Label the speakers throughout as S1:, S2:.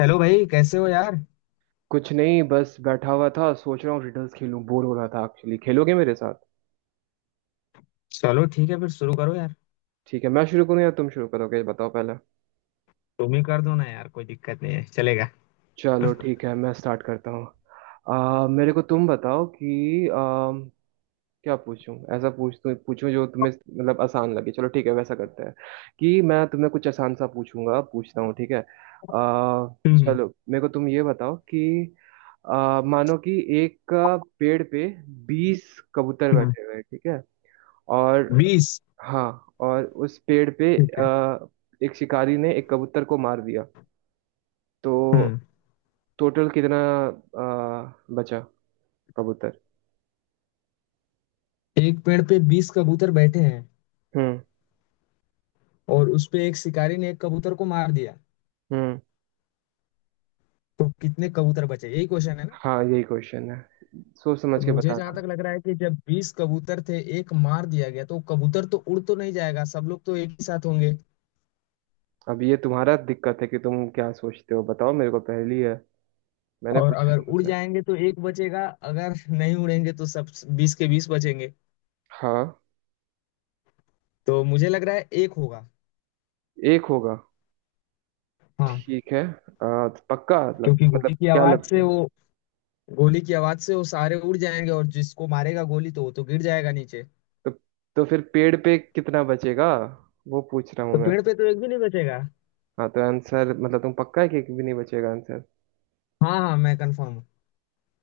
S1: Hello भाई, कैसे हो यार।
S2: कुछ नहीं बस बैठा हुआ था सोच रहा हूँ रिडल्स खेलूं बोर हो रहा था एक्चुअली खेलोगे मेरे साथ।
S1: चलो, ठीक है, फिर शुरू करो यार।
S2: ठीक है मैं शुरू करूँ या तुम शुरू करोगे ये बताओ पहले।
S1: तुम ही कर दो ना यार, कोई दिक्कत नहीं है, चलेगा।
S2: चलो ठीक है मैं स्टार्ट करता हूँ। मेरे को तुम बताओ कि क्या पूछूं ऐसा पूछूं जो तुम्हें मतलब आसान लगे। चलो ठीक है वैसा करते हैं कि मैं तुम्हें कुछ आसान सा पूछूंगा पूछता हूँ ठीक है।
S1: हम्म।
S2: चलो मेरे को तुम ये बताओ कि मानो कि एक पेड़ पे 20 कबूतर
S1: हम्म।
S2: बैठे हुए हैं, ठीक है। और
S1: 20।
S2: हाँ, और उस पेड़ पे
S1: ठीक है।
S2: आ, एक शिकारी ने एक कबूतर को मार दिया। तो
S1: हम्म।
S2: टोटल कितना बचा कबूतर?
S1: एक पेड़ पे 20 कबूतर बैठे हैं,
S2: हम्म।
S1: और उस पे एक शिकारी ने एक कबूतर को मार दिया।
S2: हम्म।
S1: तो कितने कबूतर बचे, यही क्वेश्चन है ना?
S2: हाँ यही क्वेश्चन है। सोच
S1: तो
S2: समझ के
S1: मुझे जहां तक
S2: बताना।
S1: लग रहा है कि जब 20 कबूतर थे एक मार दिया गया, तो कबूतर तो उड़ तो नहीं जाएगा, सब लोग तो एक ही साथ होंगे।
S2: अब ये तुम्हारा दिक्कत है कि तुम क्या सोचते हो, बताओ मेरे को पहेली है। मैंने
S1: और
S2: पूछा
S1: अगर उड़
S2: तुमसे।
S1: जाएंगे तो एक बचेगा, अगर नहीं उड़ेंगे तो सब 20 के 20 बचेंगे।
S2: हाँ
S1: तो मुझे लग रहा है एक होगा।
S2: एक होगा।
S1: हाँ।
S2: ठीक है। तो
S1: क्योंकि
S2: मतलब
S1: गोली की
S2: क्या
S1: आवाज
S2: लगता
S1: से
S2: है?
S1: वो, गोली की आवाज से वो सारे उड़ जाएंगे और जिसको मारेगा गोली तो वो तो गिर जाएगा नीचे।
S2: तो, तो फिर पेड़ पे कितना बचेगा वो पूछ रहा हूँ
S1: तो
S2: मैं।
S1: पेड़ पे तो एक भी नहीं बचेगा।
S2: हाँ तो आंसर, मतलब तुम पक्का है कि एक भी नहीं बचेगा आंसर?
S1: हाँ हाँ, मैं कंफर्म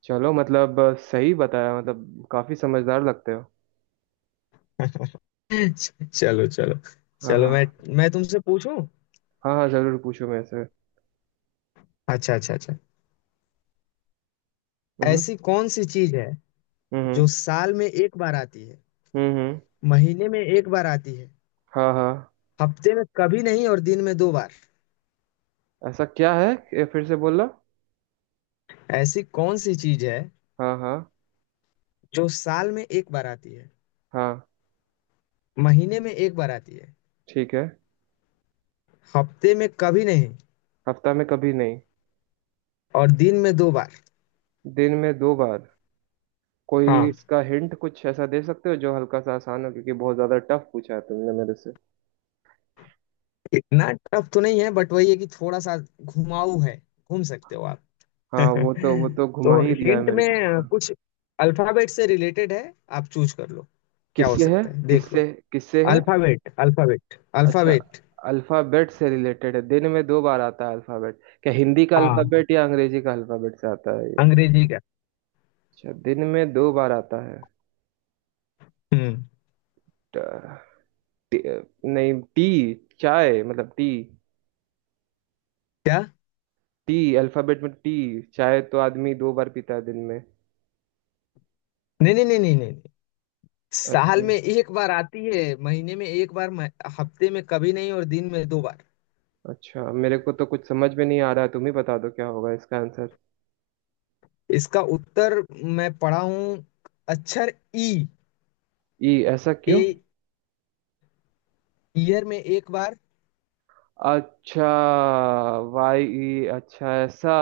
S2: चलो मतलब सही बताया, मतलब काफी समझदार लगते हो।
S1: हूँ। चलो चलो।
S2: हाँ
S1: चलो, मैं
S2: हाँ।
S1: मैं तुमसे पूछूं।
S2: हाँ हाँ जरूर पूछो मेरे से।
S1: अच्छा अच्छा अच्छा।
S2: हम्म।
S1: ऐसी कौन सी चीज है
S2: हम्म। हम्म।
S1: जो साल में एक बार आती है,
S2: हम्म, हम्म।
S1: महीने में एक बार आती है,
S2: हाँ हाँ।
S1: हफ्ते में कभी नहीं और दिन में दो बार?
S2: ऐसा क्या है? ये फिर से बोलना।
S1: ऐसी कौन सी चीज है
S2: हाँ हाँ।
S1: जो साल में एक बार आती है,
S2: हाँ।
S1: महीने में एक बार आती है,
S2: ठीक है।
S1: हफ्ते में कभी नहीं
S2: हफ्ता में कभी नहीं।
S1: और दिन में दो बार?
S2: दिन में दो बार। कोई
S1: हाँ।
S2: इसका हिंट कुछ ऐसा दे सकते हो जो हल्का सा आसान हो, क्योंकि बहुत ज्यादा टफ पूछा है तुमने मेरे से।
S1: इतना टफ तो नहीं है, बट वही है कि थोड़ा सा घुमाऊ है। घूम सकते हो आप।
S2: हाँ वो तो घुमा
S1: तो
S2: ही दिया है
S1: हिंट
S2: मेरे
S1: में
S2: को पूरा।
S1: कुछ अल्फाबेट से रिलेटेड है। आप चूज कर लो, क्या हो
S2: किससे है?
S1: सकता है देख लो।
S2: किससे? किससे है?
S1: अल्फाबेट, अल्फाबेट,
S2: अच्छा।
S1: अल्फाबेट।
S2: अल्फाबेट से रिलेटेड है दिन में दो बार आता है अल्फाबेट, क्या हिंदी का
S1: हाँ,
S2: अल्फाबेट या अंग्रेजी का अल्फाबेट से आता है ये?
S1: अंग्रेजी का।
S2: अच्छा दिन में दो बार आता है।
S1: हम्म।
S2: ट, टी, नहीं टी। चाय मतलब टी।
S1: क्या?
S2: टी अल्फाबेट में टी। चाय तो आदमी दो बार पीता है दिन में।
S1: नहीं नहीं नहीं नहीं नहीं नहीं।
S2: अच्छा।
S1: साल में एक बार आती है, महीने में एक बार हफ्ते में कभी नहीं और दिन में दो बार।
S2: अच्छा मेरे को तो कुछ समझ में नहीं आ रहा है, तुम ही बता दो क्या होगा इसका आंसर।
S1: इसका उत्तर मैं पढ़ा हूँ। अक्षर ई।
S2: ई ऐसा क्यों?
S1: ए। ईयर में एक बार।
S2: अच्छा। वाई ई, अच्छा ऐसा।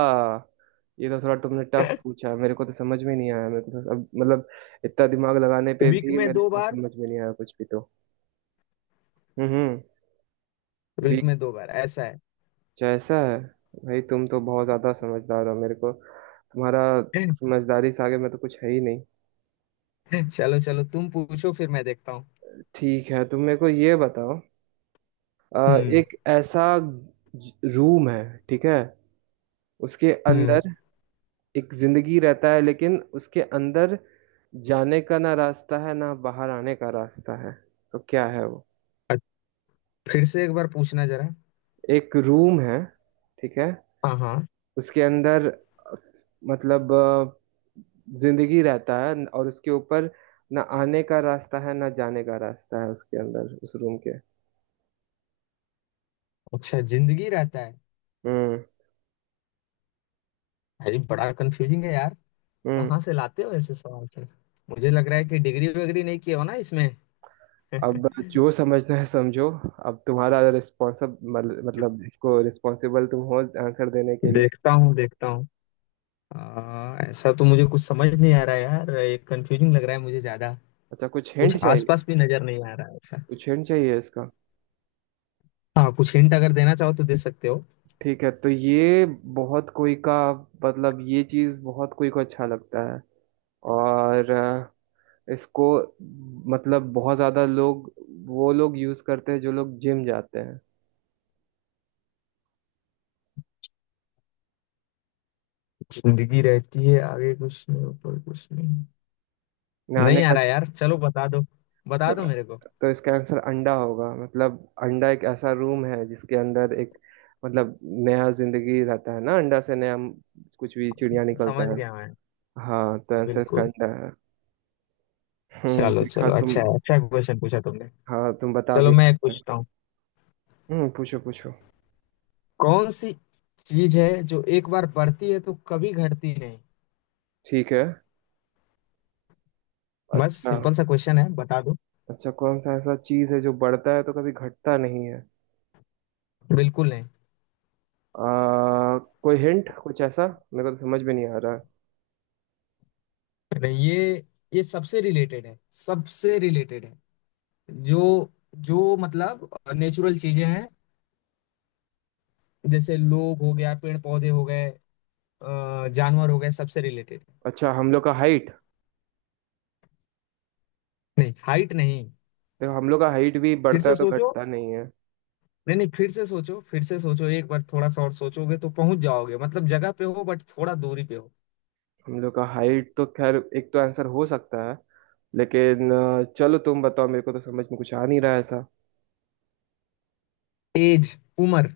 S2: ये तो थोड़ा तुमने टफ पूछा मेरे को, तो समझ में नहीं आया मेरे को, तो अब मतलब इतना दिमाग लगाने पे
S1: वीक
S2: भी
S1: में
S2: मेरे
S1: दो
S2: को
S1: बार।
S2: समझ में नहीं आया कुछ भी तो। हम्म।
S1: Week
S2: week.
S1: में दो बार ऐसा है।
S2: अच्छा ऐसा है। भाई तुम तो बहुत ज्यादा समझदार हो, मेरे को तुम्हारा समझदारी से आगे में तो कुछ है ही नहीं।
S1: चलो चलो, तुम पूछो फिर मैं देखता हूँ।
S2: ठीक है तुम मेरे को ये बताओ। अ,
S1: हम्म।
S2: एक ऐसा रूम है, ठीक है, उसके
S1: हम्म।
S2: अंदर एक जिंदगी रहता है लेकिन उसके अंदर जाने का ना रास्ता है ना बाहर आने का रास्ता है। तो क्या है वो?
S1: अ- फिर से एक बार पूछना जरा।
S2: एक रूम है, ठीक है,
S1: हाँ हाँ।
S2: उसके अंदर मतलब जिंदगी रहता है और उसके ऊपर ना आने का रास्ता है ना जाने का रास्ता है, उसके अंदर उस रूम के।
S1: अच्छा, जिंदगी रहता है।
S2: हम्म।
S1: भाई बड़ा कंफ्यूजिंग है यार।
S2: हम्म।
S1: कहाँ से लाते हो ऐसे सवाल फिर? मुझे लग रहा है कि डिग्री वगैरह नहीं किया हो ना इसमें।
S2: अब जो समझना है समझो, अब तुम्हारा रिस्पॉन्सिब मतलब इसको रिस्पॉन्सिबल तुम हो आंसर देने के लिए।
S1: देखता हूँ देखता हूँ। ऐसा तो मुझे कुछ समझ नहीं आ रहा है यार, ये कंफ्यूजिंग लग रहा है मुझे ज्यादा।
S2: अच्छा कुछ
S1: कुछ
S2: हिंट चाहिए?
S1: आसपास भी नजर नहीं आ रहा है ऐसा।
S2: कुछ हिंट चाहिए इसका?
S1: हाँ, कुछ हिंट अगर देना चाहो तो दे सकते हो।
S2: ठीक है तो ये बहुत कोई का मतलब ये चीज बहुत कोई को अच्छा लगता है, और इसको मतलब बहुत ज्यादा लोग, वो लोग यूज करते हैं जो लोग जिम जाते हैं।
S1: जिंदगी रहती है, आगे कुछ नहीं, ऊपर कुछ नहीं।
S2: नहाने
S1: नहीं आ
S2: का।
S1: रहा यार, चलो बता दो। बता
S2: तो
S1: दो मेरे को।
S2: तो इसका आंसर अंडा होगा, मतलब अंडा एक ऐसा रूम है जिसके अंदर एक मतलब नया जिंदगी रहता है ना, अंडा से नया कुछ भी चिड़िया
S1: समझ
S2: निकलता है।
S1: गया मैं।
S2: हाँ तो आंसर इसका
S1: बिल्कुल।
S2: अंडा है।
S1: चलो
S2: देखा
S1: चलो,
S2: तुम?
S1: अच्छा है, अच्छा क्वेश्चन पूछा तुमने।
S2: हाँ तुम बता भी
S1: चलो
S2: नहीं
S1: मैं एक
S2: पाए।
S1: पूछता हूँ।
S2: पूछो पूछो।
S1: कौन सी चीज है जो एक बार बढ़ती है तो कभी घटती नहीं?
S2: ठीक है।
S1: बस
S2: अच्छा।
S1: सिंपल सा क्वेश्चन है, बता दो।
S2: अच्छा कौन सा ऐसा चीज है जो बढ़ता है तो कभी घटता नहीं है?
S1: बिल्कुल नहीं।
S2: कोई हिंट कुछ ऐसा, मेरे को तो समझ में नहीं आ रहा है।
S1: अरे ये सबसे रिलेटेड है, सबसे रिलेटेड है। जो, जो मतलब नेचुरल चीजें हैं, जैसे लोग हो गया, पेड़ पौधे हो गए, जानवर हो गए, सबसे रिलेटेड।
S2: अच्छा हम लोग का हाइट।
S1: नहीं, हाइट नहीं।
S2: देखो हम लोग का हाइट भी
S1: फिर
S2: बढ़ता
S1: से
S2: है तो
S1: सोचो।
S2: घटता नहीं है।
S1: नहीं नहीं, फिर से सोचो, फिर से सोचो, एक बार थोड़ा सा और सोचोगे तो पहुंच जाओगे, मतलब जगह पे हो बट थोड़ा दूरी पे हो।
S2: हम लोग का हाइट तो खैर एक तो आंसर हो सकता है, लेकिन चलो तुम बताओ, मेरे को तो समझ में कुछ आ नहीं रहा है ऐसा।
S1: एज, उम्र।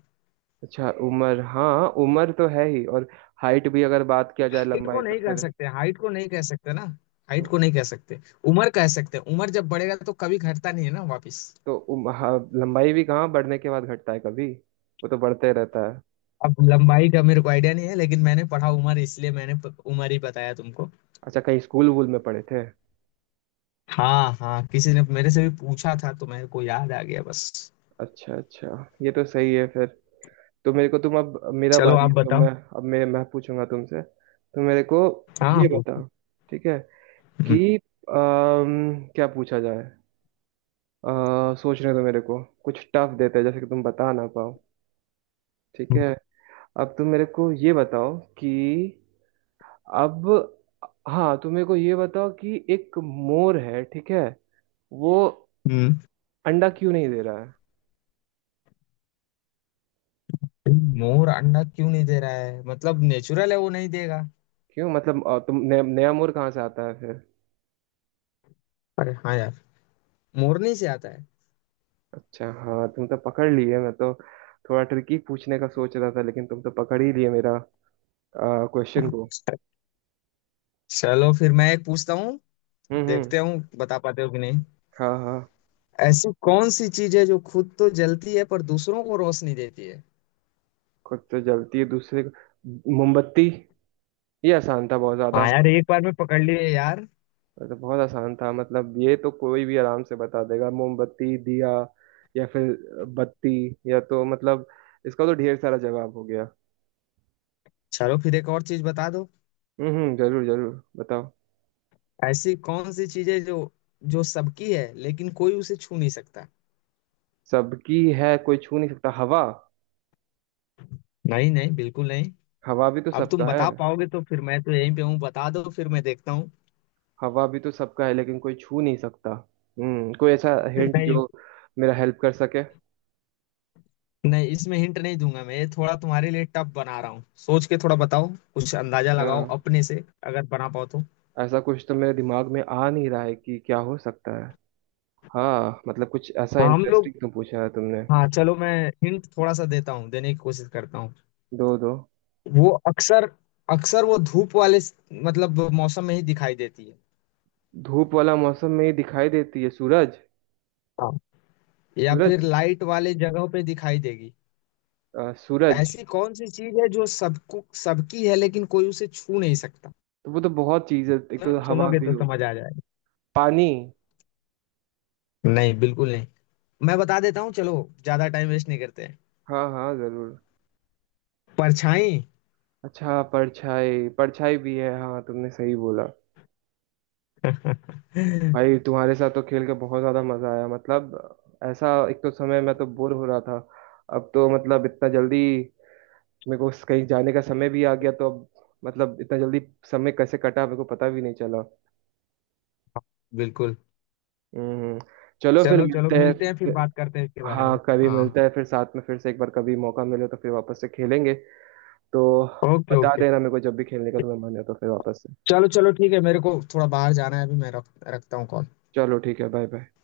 S2: अच्छा उम्र, हाँ उम्र तो है ही और हाइट भी, अगर बात किया जाए
S1: हाइट को
S2: लंबाई तो
S1: नहीं कह
S2: फिर।
S1: सकते, हाइट को नहीं कह सकते ना, हाइट
S2: तो,
S1: को नहीं कह सकते। उम्र कह सकते हैं। उम्र जब बढ़ेगा तो कभी घटता नहीं है ना वापस।
S2: तो हाँ, लंबाई भी कहाँ बढ़ने के बाद घटता है कभी, वो तो बढ़ते रहता है।
S1: अब लंबाई का मेरे को आइडिया नहीं है, लेकिन मैंने पढ़ा उम्र, इसलिए मैंने उम्र ही बताया तुमको।
S2: अच्छा कहीं स्कूल वूल में पढ़े थे?
S1: हाँ हाँ, किसी ने मेरे से भी पूछा था तो मेरे को याद आ गया बस।
S2: अच्छा अच्छा, ये तो सही है फिर। तो मेरे को तुम, अब मेरा
S1: चलो
S2: बारी
S1: आप
S2: है तो
S1: बताओ।
S2: मैं। अब मैं पूछूंगा तुमसे तो मेरे को ये
S1: हाँ, पूछो।
S2: बताओ, ठीक है,
S1: हम्म।
S2: कि क्या पूछा जाए। सोचने दो मेरे को, कुछ टफ देते हैं जैसे कि तुम बता ना पाओ, ठीक
S1: हम्म।
S2: है। अब तुम मेरे को ये बताओ कि अब हाँ, तुम मेरे को ये बताओ कि एक मोर है, ठीक है, वो अंडा क्यों नहीं दे रहा?
S1: हम्म। मोर अंडा क्यों नहीं दे रहा है मतलब, नेचुरल है वो नहीं देगा।
S2: क्यों मतलब तुम नया नया मोड़ कहाँ से आता है फिर?
S1: अरे हाँ यार, मोरनी से आता है।
S2: अच्छा हाँ, तुम तो पकड़ लिए, मैं तो थोड़ा ट्रिकी पूछने का सोच रहा था लेकिन तुम तो पकड़ ही लिए मेरा क्वेश्चन
S1: हाँ।
S2: को।
S1: चलो फिर मैं एक पूछता हूँ।
S2: हम्म।
S1: देखते हूँ बता पाते हो कि नहीं।
S2: हाँ हाँ।
S1: ऐसी कौन सी चीज है जो खुद तो जलती है पर दूसरों को रोशनी देती है?
S2: खुद तो जलती है दूसरे को, मोमबत्ती। ये आसान था बहुत ज्यादा।
S1: हाँ यार, एक बार में पकड़ लिए यार।
S2: ये तो बहुत आसान था, मतलब ये तो कोई भी आराम से बता देगा, मोमबत्ती, दिया, या फिर बत्ती, या तो मतलब इसका तो ढेर सारा जवाब हो गया।
S1: चलो फिर एक और चीज बता दो।
S2: जरूर जरूर बताओ।
S1: ऐसी कौन सी चीज है जो जो सबकी है लेकिन कोई उसे छू नहीं सकता?
S2: सबकी है कोई छू नहीं सकता, हवा?
S1: नहीं नहीं, बिल्कुल नहीं।
S2: हवा भी तो
S1: अब तुम
S2: सबका है।
S1: बता पाओगे तो, फिर मैं तो यहीं पे हूँ, बता दो फिर मैं देखता हूँ।
S2: हवा भी तो सबका है लेकिन कोई छू नहीं सकता। हम्म, कोई ऐसा हिंट
S1: नहीं।
S2: जो मेरा हेल्प कर सके?
S1: नहीं इसमें हिंट नहीं दूंगा मैं, ये थोड़ा तुम्हारे लिए टफ बना रहा हूँ, सोच के थोड़ा बताओ, कुछ अंदाजा
S2: अच्छा,
S1: लगाओ अपने से, अगर बना पाओ तो।
S2: ऐसा कुछ तो मेरे दिमाग में आ नहीं रहा है कि क्या हो सकता है। हाँ मतलब कुछ ऐसा
S1: हाँ, हम लोग।
S2: इंटरेस्टिंग तो पूछा है तुमने।
S1: हाँ, चलो मैं हिंट थोड़ा सा देता हूँ, देने की कोशिश करता हूँ।
S2: दो दो।
S1: वो अक्सर अक्सर वो धूप वाले मतलब मौसम में ही दिखाई देती है।
S2: धूप वाला मौसम में ही दिखाई देती है, सूरज?
S1: हाँ, या फिर
S2: सूरज।
S1: लाइट वाले जगहों पे दिखाई देगी।
S2: सूरज।
S1: ऐसी कौन सी चीज है जो सबको सबकी है लेकिन कोई उसे छू नहीं सकता?
S2: तो वो तो बहुत चीज है, एक तो हवा
S1: सुनोगे
S2: भी
S1: तो
S2: होगी,
S1: समझ आ जाएगा।
S2: पानी।
S1: नहीं, बिल्कुल नहीं। मैं बता देता हूँ, चलो ज्यादा टाइम वेस्ट नहीं करते हैं।
S2: हाँ हाँ जरूर।
S1: परछाई।
S2: अच्छा परछाई, परछाई भी है, हाँ तुमने सही बोला। भाई तुम्हारे साथ तो खेल के बहुत ज्यादा मजा आया, मतलब ऐसा, एक तो समय मैं तो बोर हो रहा था, अब तो मतलब इतना जल्दी मेरे को कहीं जाने का समय भी आ गया, तो अब मतलब इतना जल्दी समय कैसे कटा मेरे को पता भी नहीं चला।
S1: बिल्कुल।
S2: हम्म। चलो फिर
S1: चलो चलो
S2: मिलते हैं।
S1: मिलते हैं, फिर
S2: फिर-
S1: बात करते हैं इसके बारे में।
S2: हाँ कभी मिलते
S1: हाँ।
S2: हैं फिर, साथ में फिर से एक बार कभी मौका मिले तो फिर वापस से खेलेंगे। तो
S1: ओके
S2: बता
S1: ओके।
S2: देना मेरे को जब भी खेलने का तुम्हें मन है तो फिर वापस से।
S1: चलो चलो ठीक है, मेरे को थोड़ा बाहर जाना है अभी, मैं रखता हूँ कॉल।
S2: चलो ठीक है, बाय बाय।